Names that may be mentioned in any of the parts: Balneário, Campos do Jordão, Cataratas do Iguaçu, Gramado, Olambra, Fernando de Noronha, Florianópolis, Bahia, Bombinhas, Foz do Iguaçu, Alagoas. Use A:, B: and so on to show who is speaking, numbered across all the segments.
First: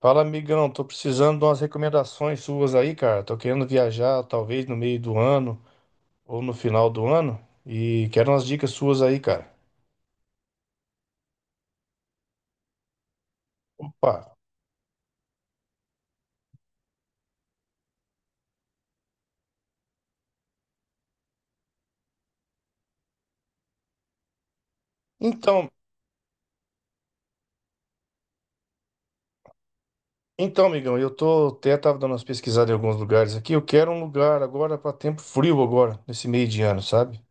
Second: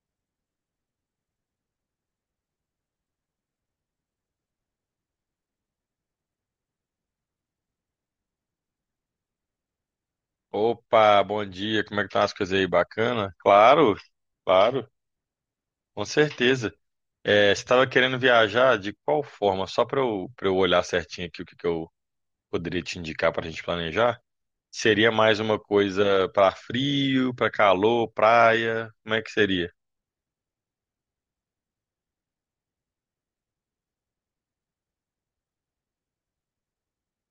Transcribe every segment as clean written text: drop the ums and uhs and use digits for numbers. A: Fala, amigão, tô precisando de umas recomendações suas aí, cara. Tô querendo viajar, talvez no meio do ano ou no final do ano, e quero umas dicas suas aí, cara.
B: Opa, bom dia. Como é que estão as coisas aí? Bacana? Claro,
A: Opa.
B: claro, com certeza. É, você estava querendo viajar de qual forma? Só para eu olhar certinho aqui o que eu poderia te indicar para a gente planejar? Seria mais uma
A: Então,
B: coisa para frio, para calor, praia? Como é que seria?
A: então, amigão, eu tô até tava dando umas pesquisadas em alguns lugares aqui. Eu quero um lugar agora para tempo frio agora, nesse meio de ano, sabe?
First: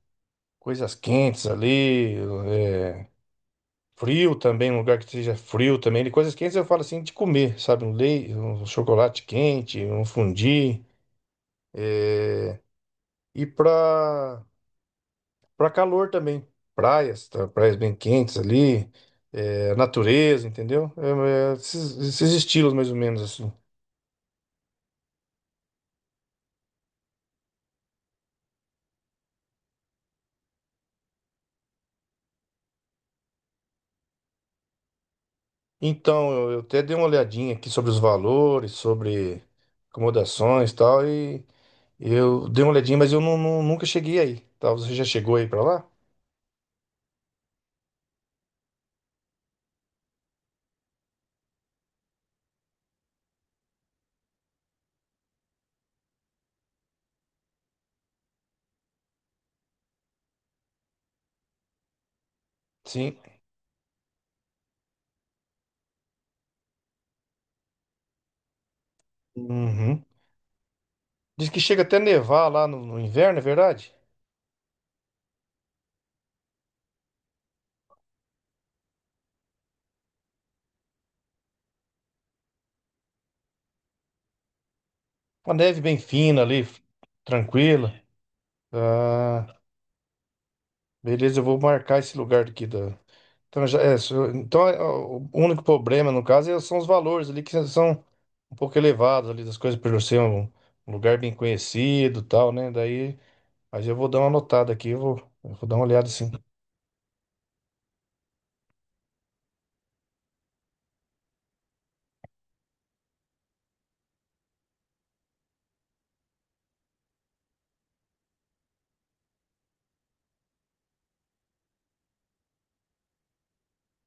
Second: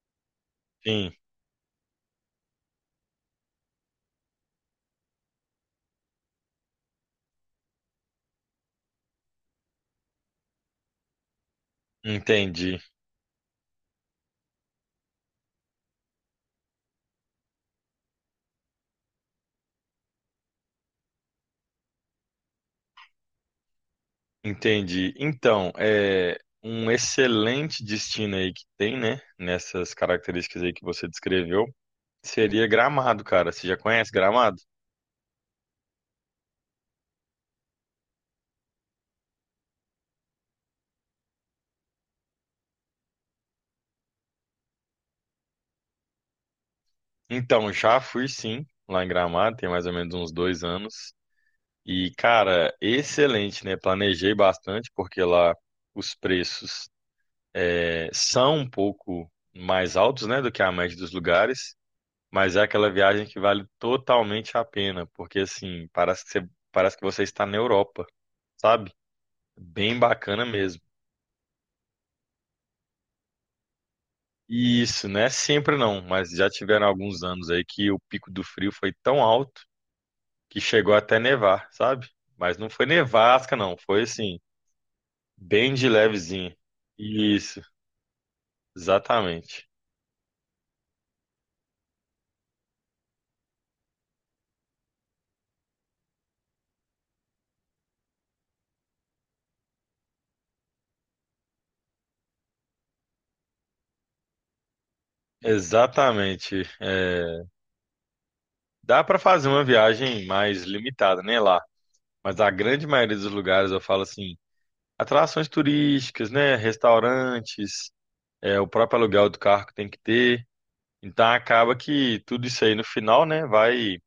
A: Coisas
B: Sim,
A: quentes ali, é, frio também, um lugar que seja frio também. De coisas quentes eu falo assim de comer, sabe? Um leite, um chocolate quente, um fondue.
B: entendi,
A: E para Para calor também, praias, tá? Praias bem quentes ali, é, natureza, entendeu? Esses estilos mais ou menos assim.
B: entendi. Então, é um excelente destino aí que tem, né? Nessas características aí que você descreveu, seria Gramado, cara. Você já conhece Gramado?
A: Então, eu até dei uma olhadinha aqui sobre os valores, sobre acomodações e tal, e eu dei uma olhadinha, mas eu nunca cheguei aí, tá? Você já chegou aí para lá?
B: Então, já fui sim, lá em Gramado, tem mais ou menos uns 2 anos. E, cara, excelente, né? Planejei bastante, porque lá os preços são um pouco mais altos, né, do que a média dos lugares, mas é aquela
A: Sim.
B: viagem que vale totalmente a pena, porque, assim, parece que você está na Europa, sabe? Bem
A: Uhum.
B: bacana mesmo.
A: Diz que chega até nevar lá no inverno, é verdade?
B: E isso, né sempre não, mas já tiveram alguns anos aí que o pico do frio foi tão alto que chegou até nevar, sabe? Mas não foi nevasca, não. Foi assim,
A: Uma
B: bem
A: neve
B: de
A: bem fina
B: levezinho.
A: ali,
B: Isso,
A: tranquila. Ah,
B: exatamente.
A: beleza, eu vou marcar esse lugar aqui da. Então, já, então é, ó, o único problema, no caso, são os valores ali que são um pouco elevados ali das coisas, por ser um lugar bem conhecido e tal, né? Daí, mas eu vou dar uma notada aqui, eu vou dar uma olhada assim.
B: Exatamente. É, dá para fazer uma viagem mais limitada, né, lá. Mas a grande maioria dos lugares, eu falo assim, atrações turísticas, né, restaurantes, é, o próprio aluguel do carro que tem que ter. Então acaba que tudo isso aí no final, né, vai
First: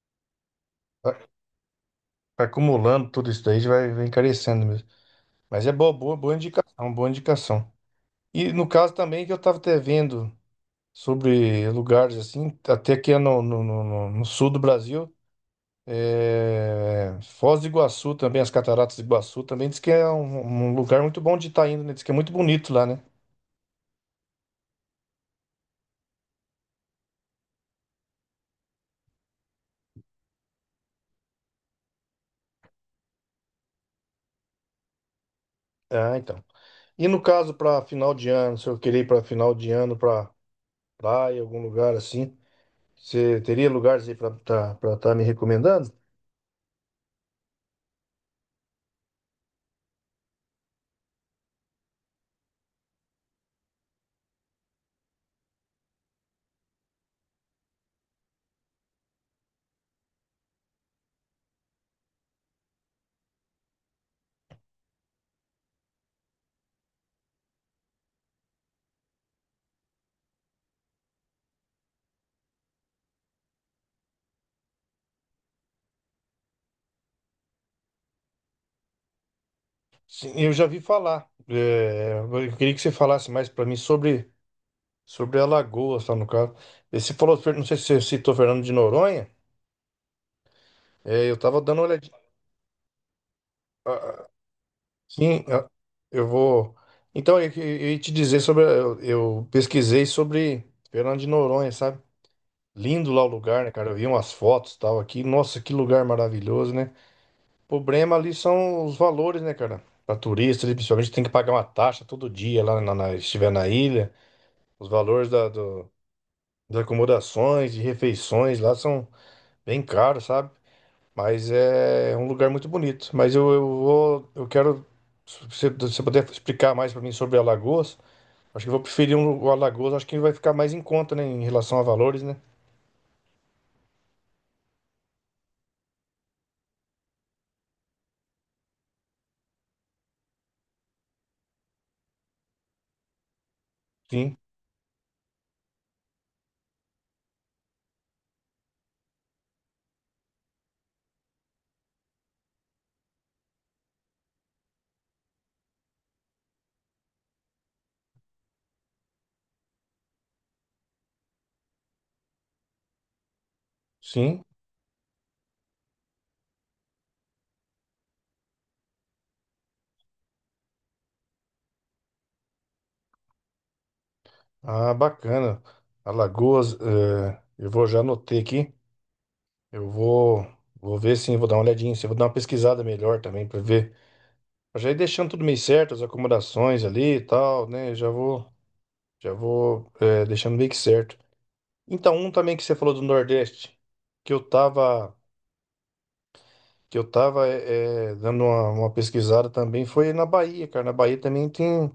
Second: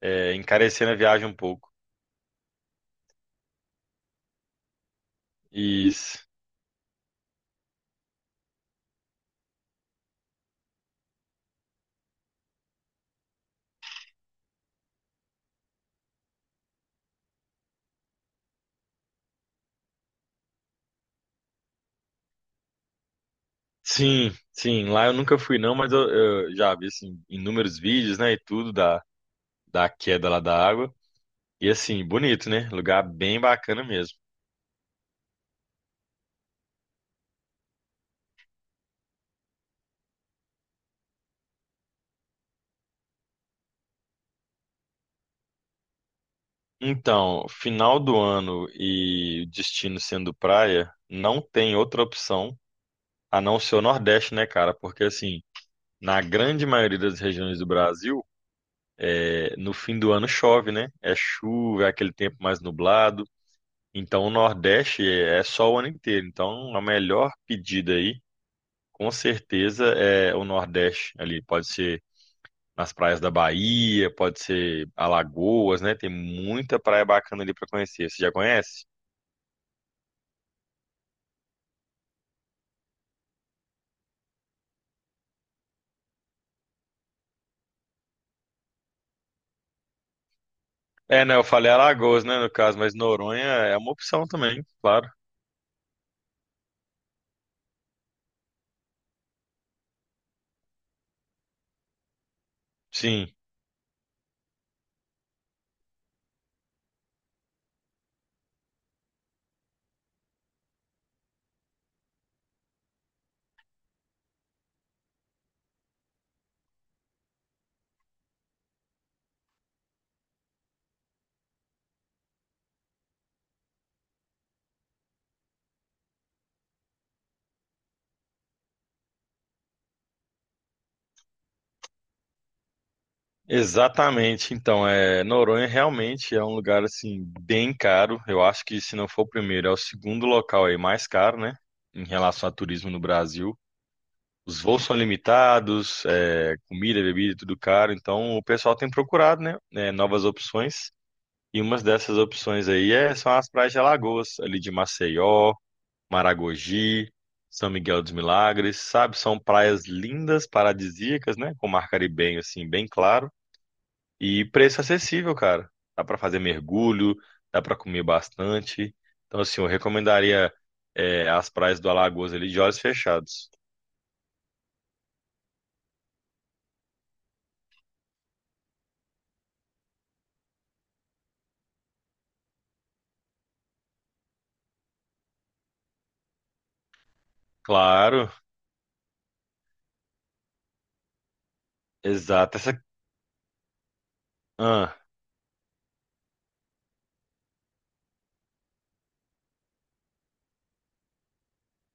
B: é, encarecendo a viagem um pouco.
A: Vai acumulando tudo isso daí, vai encarecendo mesmo. Mas é
B: Isso.
A: boa indicação, boa indicação. E no caso também que eu estava até vendo sobre lugares assim, até que é no sul do Brasil. É, Foz do Iguaçu também, as Cataratas do Iguaçu também diz que é um lugar muito bom de estar indo, né? Diz que é muito bonito lá, né?
B: Sim, sim, lá eu nunca fui não, mas eu já vi assim inúmeros vídeos, né, e tudo da queda lá da água. E assim, bonito, né? Lugar bem bacana mesmo.
A: Ah, então. E no caso para final de ano, se eu querer ir para final de ano para praia, algum lugar assim, você teria lugares aí para estar me recomendando?
B: Então, final do ano e destino sendo praia, não tem outra opção a não ser o Nordeste, né, cara? Porque assim, na grande maioria das regiões do Brasil, é, no fim do ano chove, né? É chuva, é aquele tempo mais nublado. Então, o Nordeste é só o ano inteiro. Então, a melhor pedida aí com certeza é o Nordeste ali, pode ser nas praias da Bahia, pode ser Alagoas, né? Tem muita praia bacana ali para conhecer. Você já conhece?
A: Sim, eu já vi falar. É, eu queria que você falasse mais para mim sobre Alagoas, tá, no caso. E você falou, não sei se você citou Fernando de Noronha.
B: É,
A: É, eu
B: né? Eu
A: tava
B: falei
A: dando uma olhadinha.
B: Alagoas, né, no caso, mas Noronha é uma opção também, claro.
A: Sim, eu vou. Então, eu ia te dizer sobre. Eu pesquisei sobre Fernando de Noronha, sabe? Lindo lá o
B: Sim,
A: lugar, né, cara? Eu vi umas fotos e tal aqui. Nossa, que lugar maravilhoso, né? O problema ali são os valores, né, cara? Para turista, ali, principalmente, tem que pagar uma taxa todo dia lá se estiver na ilha. Os valores das acomodações e refeições lá são bem caros, sabe? Mas é um lugar muito bonito. Mas eu vou, eu quero, se você se puder explicar mais para mim sobre Alagoas, acho que eu vou preferir um, o Alagoas, acho que vai ficar mais em conta, né, em relação a valores, né?
B: exatamente. Então, é, Noronha realmente é um lugar assim bem caro. Eu acho que se não for o primeiro, é o segundo local aí mais caro, né, em relação a turismo no Brasil.
A: Sim,
B: Os voos são limitados, é, comida, bebida, tudo caro. Então o pessoal tem procurado, né, novas opções. E uma dessas opções aí é, são as praias de Alagoas, ali de Maceió, Maragogi, São Miguel dos Milagres, sabe? São praias lindas, paradisíacas, né? Com mar caribenho, assim, bem claro.
A: sim.
B: E preço acessível, cara. Dá pra fazer mergulho, dá pra comer bastante. Então, assim, eu recomendaria, é, as praias do Alagoas ali de olhos fechados.
A: Ah, bacana. Alagoas, é, eu vou já anotei aqui. Eu vou, vou ver sim, vou dar uma olhadinha, sim, vou dar uma pesquisada melhor também para ver. Eu já ir deixando tudo meio certo, as acomodações ali e tal, né?
B: Claro,
A: Já vou, é, deixando meio que certo. Então, um também
B: exato.
A: que você
B: Essa,
A: falou do Nordeste, que eu
B: ah,
A: tava, que eu tava dando uma pesquisada também, foi na Bahia, cara. Na Bahia também tem,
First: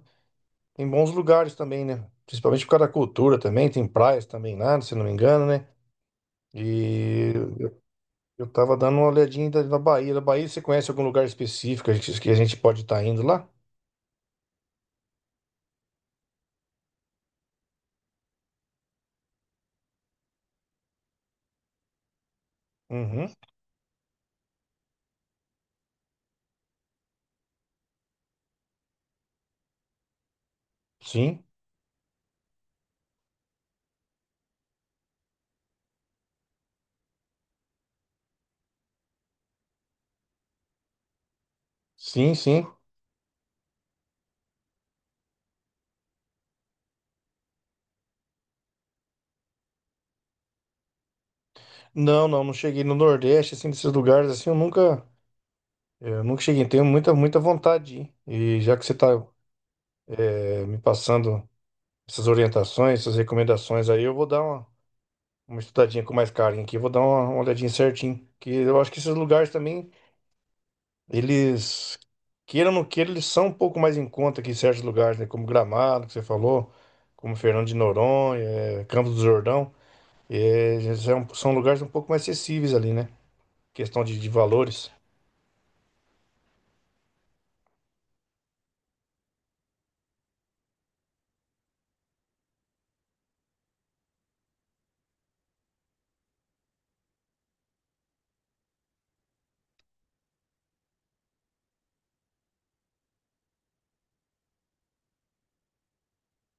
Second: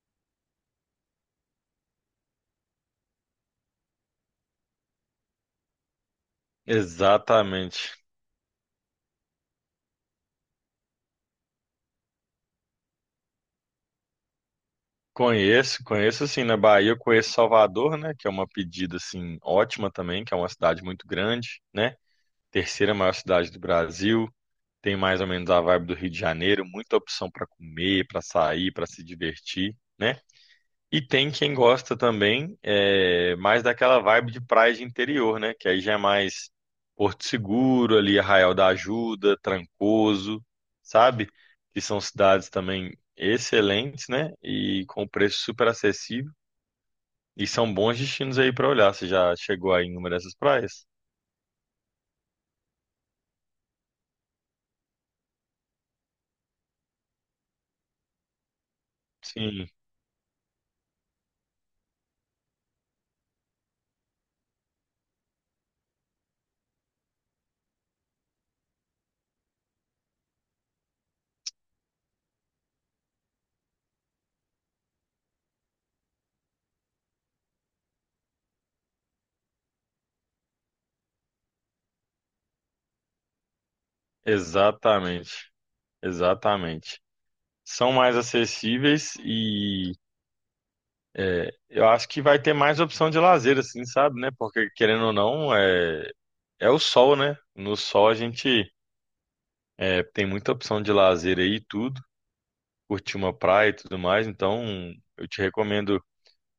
A: tem bons lugares também, né? Principalmente por causa da cultura também, tem praias também lá, se não me engano, né? E
B: exatamente.
A: eu tava dando uma olhadinha na Bahia. Da Bahia, você conhece algum lugar específico que a gente pode estar indo lá?
B: Conheço, conheço assim, na Bahia eu conheço Salvador, né, que é uma pedida assim ótima também, que é uma cidade muito grande, né? Terceira maior
A: Uhum,
B: cidade do Brasil, tem mais ou menos a vibe do Rio de Janeiro, muita opção para comer, para sair, para se divertir, né? E tem
A: sim,
B: quem gosta também, é, mais daquela vibe de praia de interior, né? Que aí já é mais Porto Seguro, ali Arraial da Ajuda, Trancoso, sabe? Que são cidades
A: sim.
B: também excelentes, né? E com preço super acessível. E são bons destinos aí para olhar. Você já chegou aí em uma dessas praias?
A: Não, não cheguei no Nordeste, assim, desses lugares, assim, eu nunca... Eu nunca cheguei, tenho muita vontade de ir. E já que você tá,
B: Sim,
A: me passando essas orientações, essas recomendações aí, eu vou dar uma estudadinha com mais carinho aqui, vou dar uma olhadinha certinho, que eu acho que esses lugares também, eles, queiram ou não queiram, eles são um pouco mais em conta que certos lugares, né, como Gramado, que você falou, como Fernando de Noronha, Campos do Jordão, são lugares um pouco mais acessíveis ali, né, questão de valores.
B: exatamente. Exatamente. São mais acessíveis e é, eu acho que vai ter mais opção de lazer, assim, sabe, né? Porque querendo ou não, é, é o sol, né? No sol a gente é, tem muita opção de lazer aí, e tudo, curtir uma praia e tudo mais. Então, eu te recomendo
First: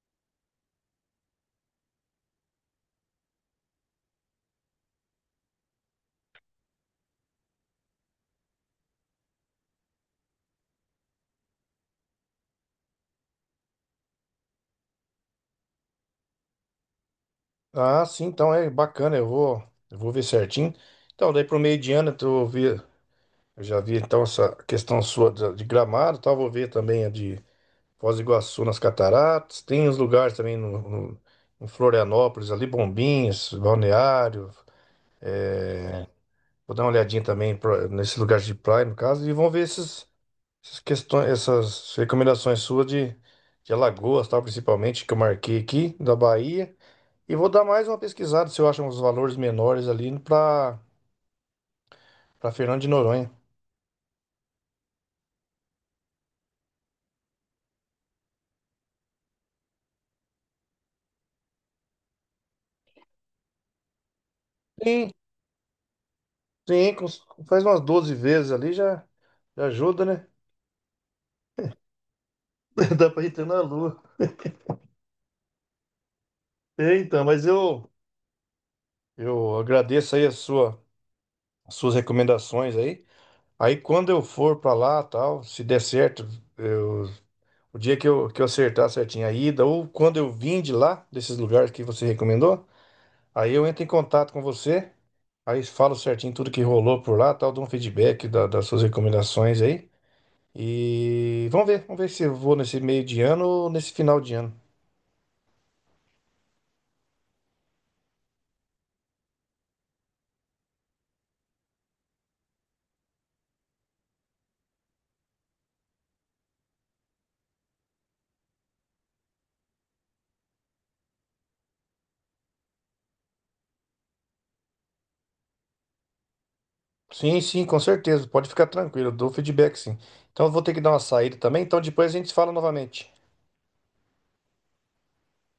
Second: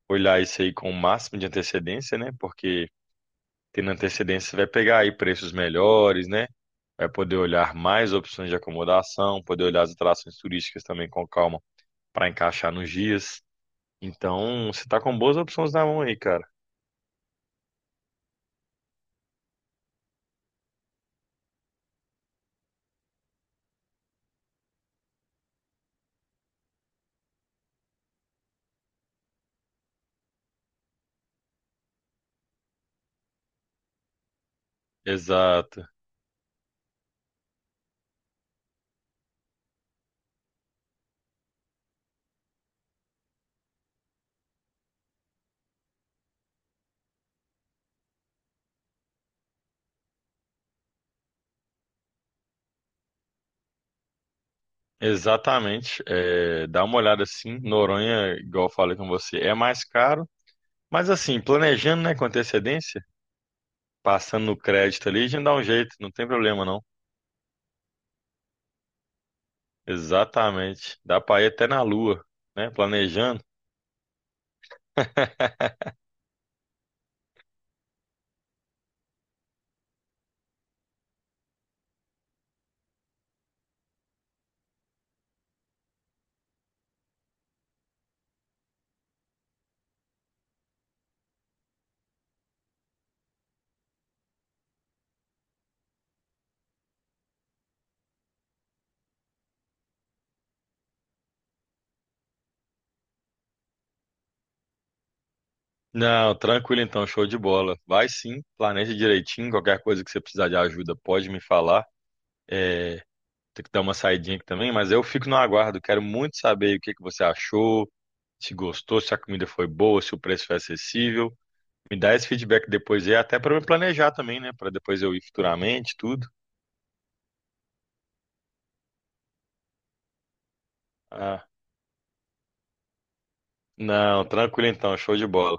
B: olhar isso aí com o máximo de antecedência, né? Porque tendo antecedência você vai pegar aí preços melhores, né? Vai poder olhar mais opções de acomodação, poder olhar as atrações turísticas também com calma para encaixar nos dias. Então, você tá com boas opções na mão aí, cara.
A: Ah, sim, então é bacana, eu vou ver certinho. Então, daí pro meio de ano, eu já vi então essa questão sua de Gramado, tal, vou ver também a de Foz do Iguaçu nas Cataratas. Tem os lugares também em Florianópolis, ali Bombinhas, Balneário.
B: Exato.
A: Vou dar uma olhadinha também nesse lugar de praia, no caso, e vão ver essas questões, essas recomendações suas de Alagoas, tal, principalmente, que eu marquei aqui, da Bahia. E vou dar mais uma pesquisada se eu acho uns valores menores ali para Fernando de Noronha.
B: Exatamente. É, dá uma olhada assim. Noronha, igual eu falei com você, é mais caro. Mas assim, planejando, né, com antecedência, passando no crédito
A: Sim,
B: ali, a gente dá um jeito, não tem problema não.
A: Sim, faz umas 12 vezes ali já, já ajuda, né?
B: Exatamente. Dá pra ir até na lua, né?
A: Dá pra
B: Planejando.
A: entrar na lua. É, então, mas eu agradeço aí a sua, as suas recomendações aí. Aí quando eu for pra lá, tal, se der certo, eu- o dia que que eu acertar certinho a ida, ou quando eu vim de lá, desses lugares que você recomendou, aí eu entro em contato com você, aí falo certinho tudo que rolou por lá, tal, dou um feedback das suas recomendações aí. E vamos ver se eu vou nesse meio de ano ou nesse final de ano.
B: Não, tranquilo então, show de bola. Vai sim, planeja direitinho. Qualquer coisa que você precisar de ajuda, pode me falar. Tem que dar uma saidinha aqui também, mas eu fico no aguardo. Quero muito saber o que que você achou, se gostou, se a comida foi boa, se o preço foi acessível. Me dá esse feedback depois aí, até para me planejar também, né? Para depois eu ir futuramente, tudo.
A: Sim, sim, com certeza. Pode ficar tranquilo, eu dou feedback sim. Então eu vou ter que dar uma saída
B: Ah,
A: também, então depois a gente se fala novamente.
B: não, tranquilo então, show de bola.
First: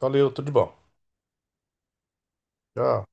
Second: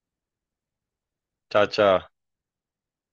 A: Valeu, tudo de bom.
B: Tchau, tchau.
A: Tchau.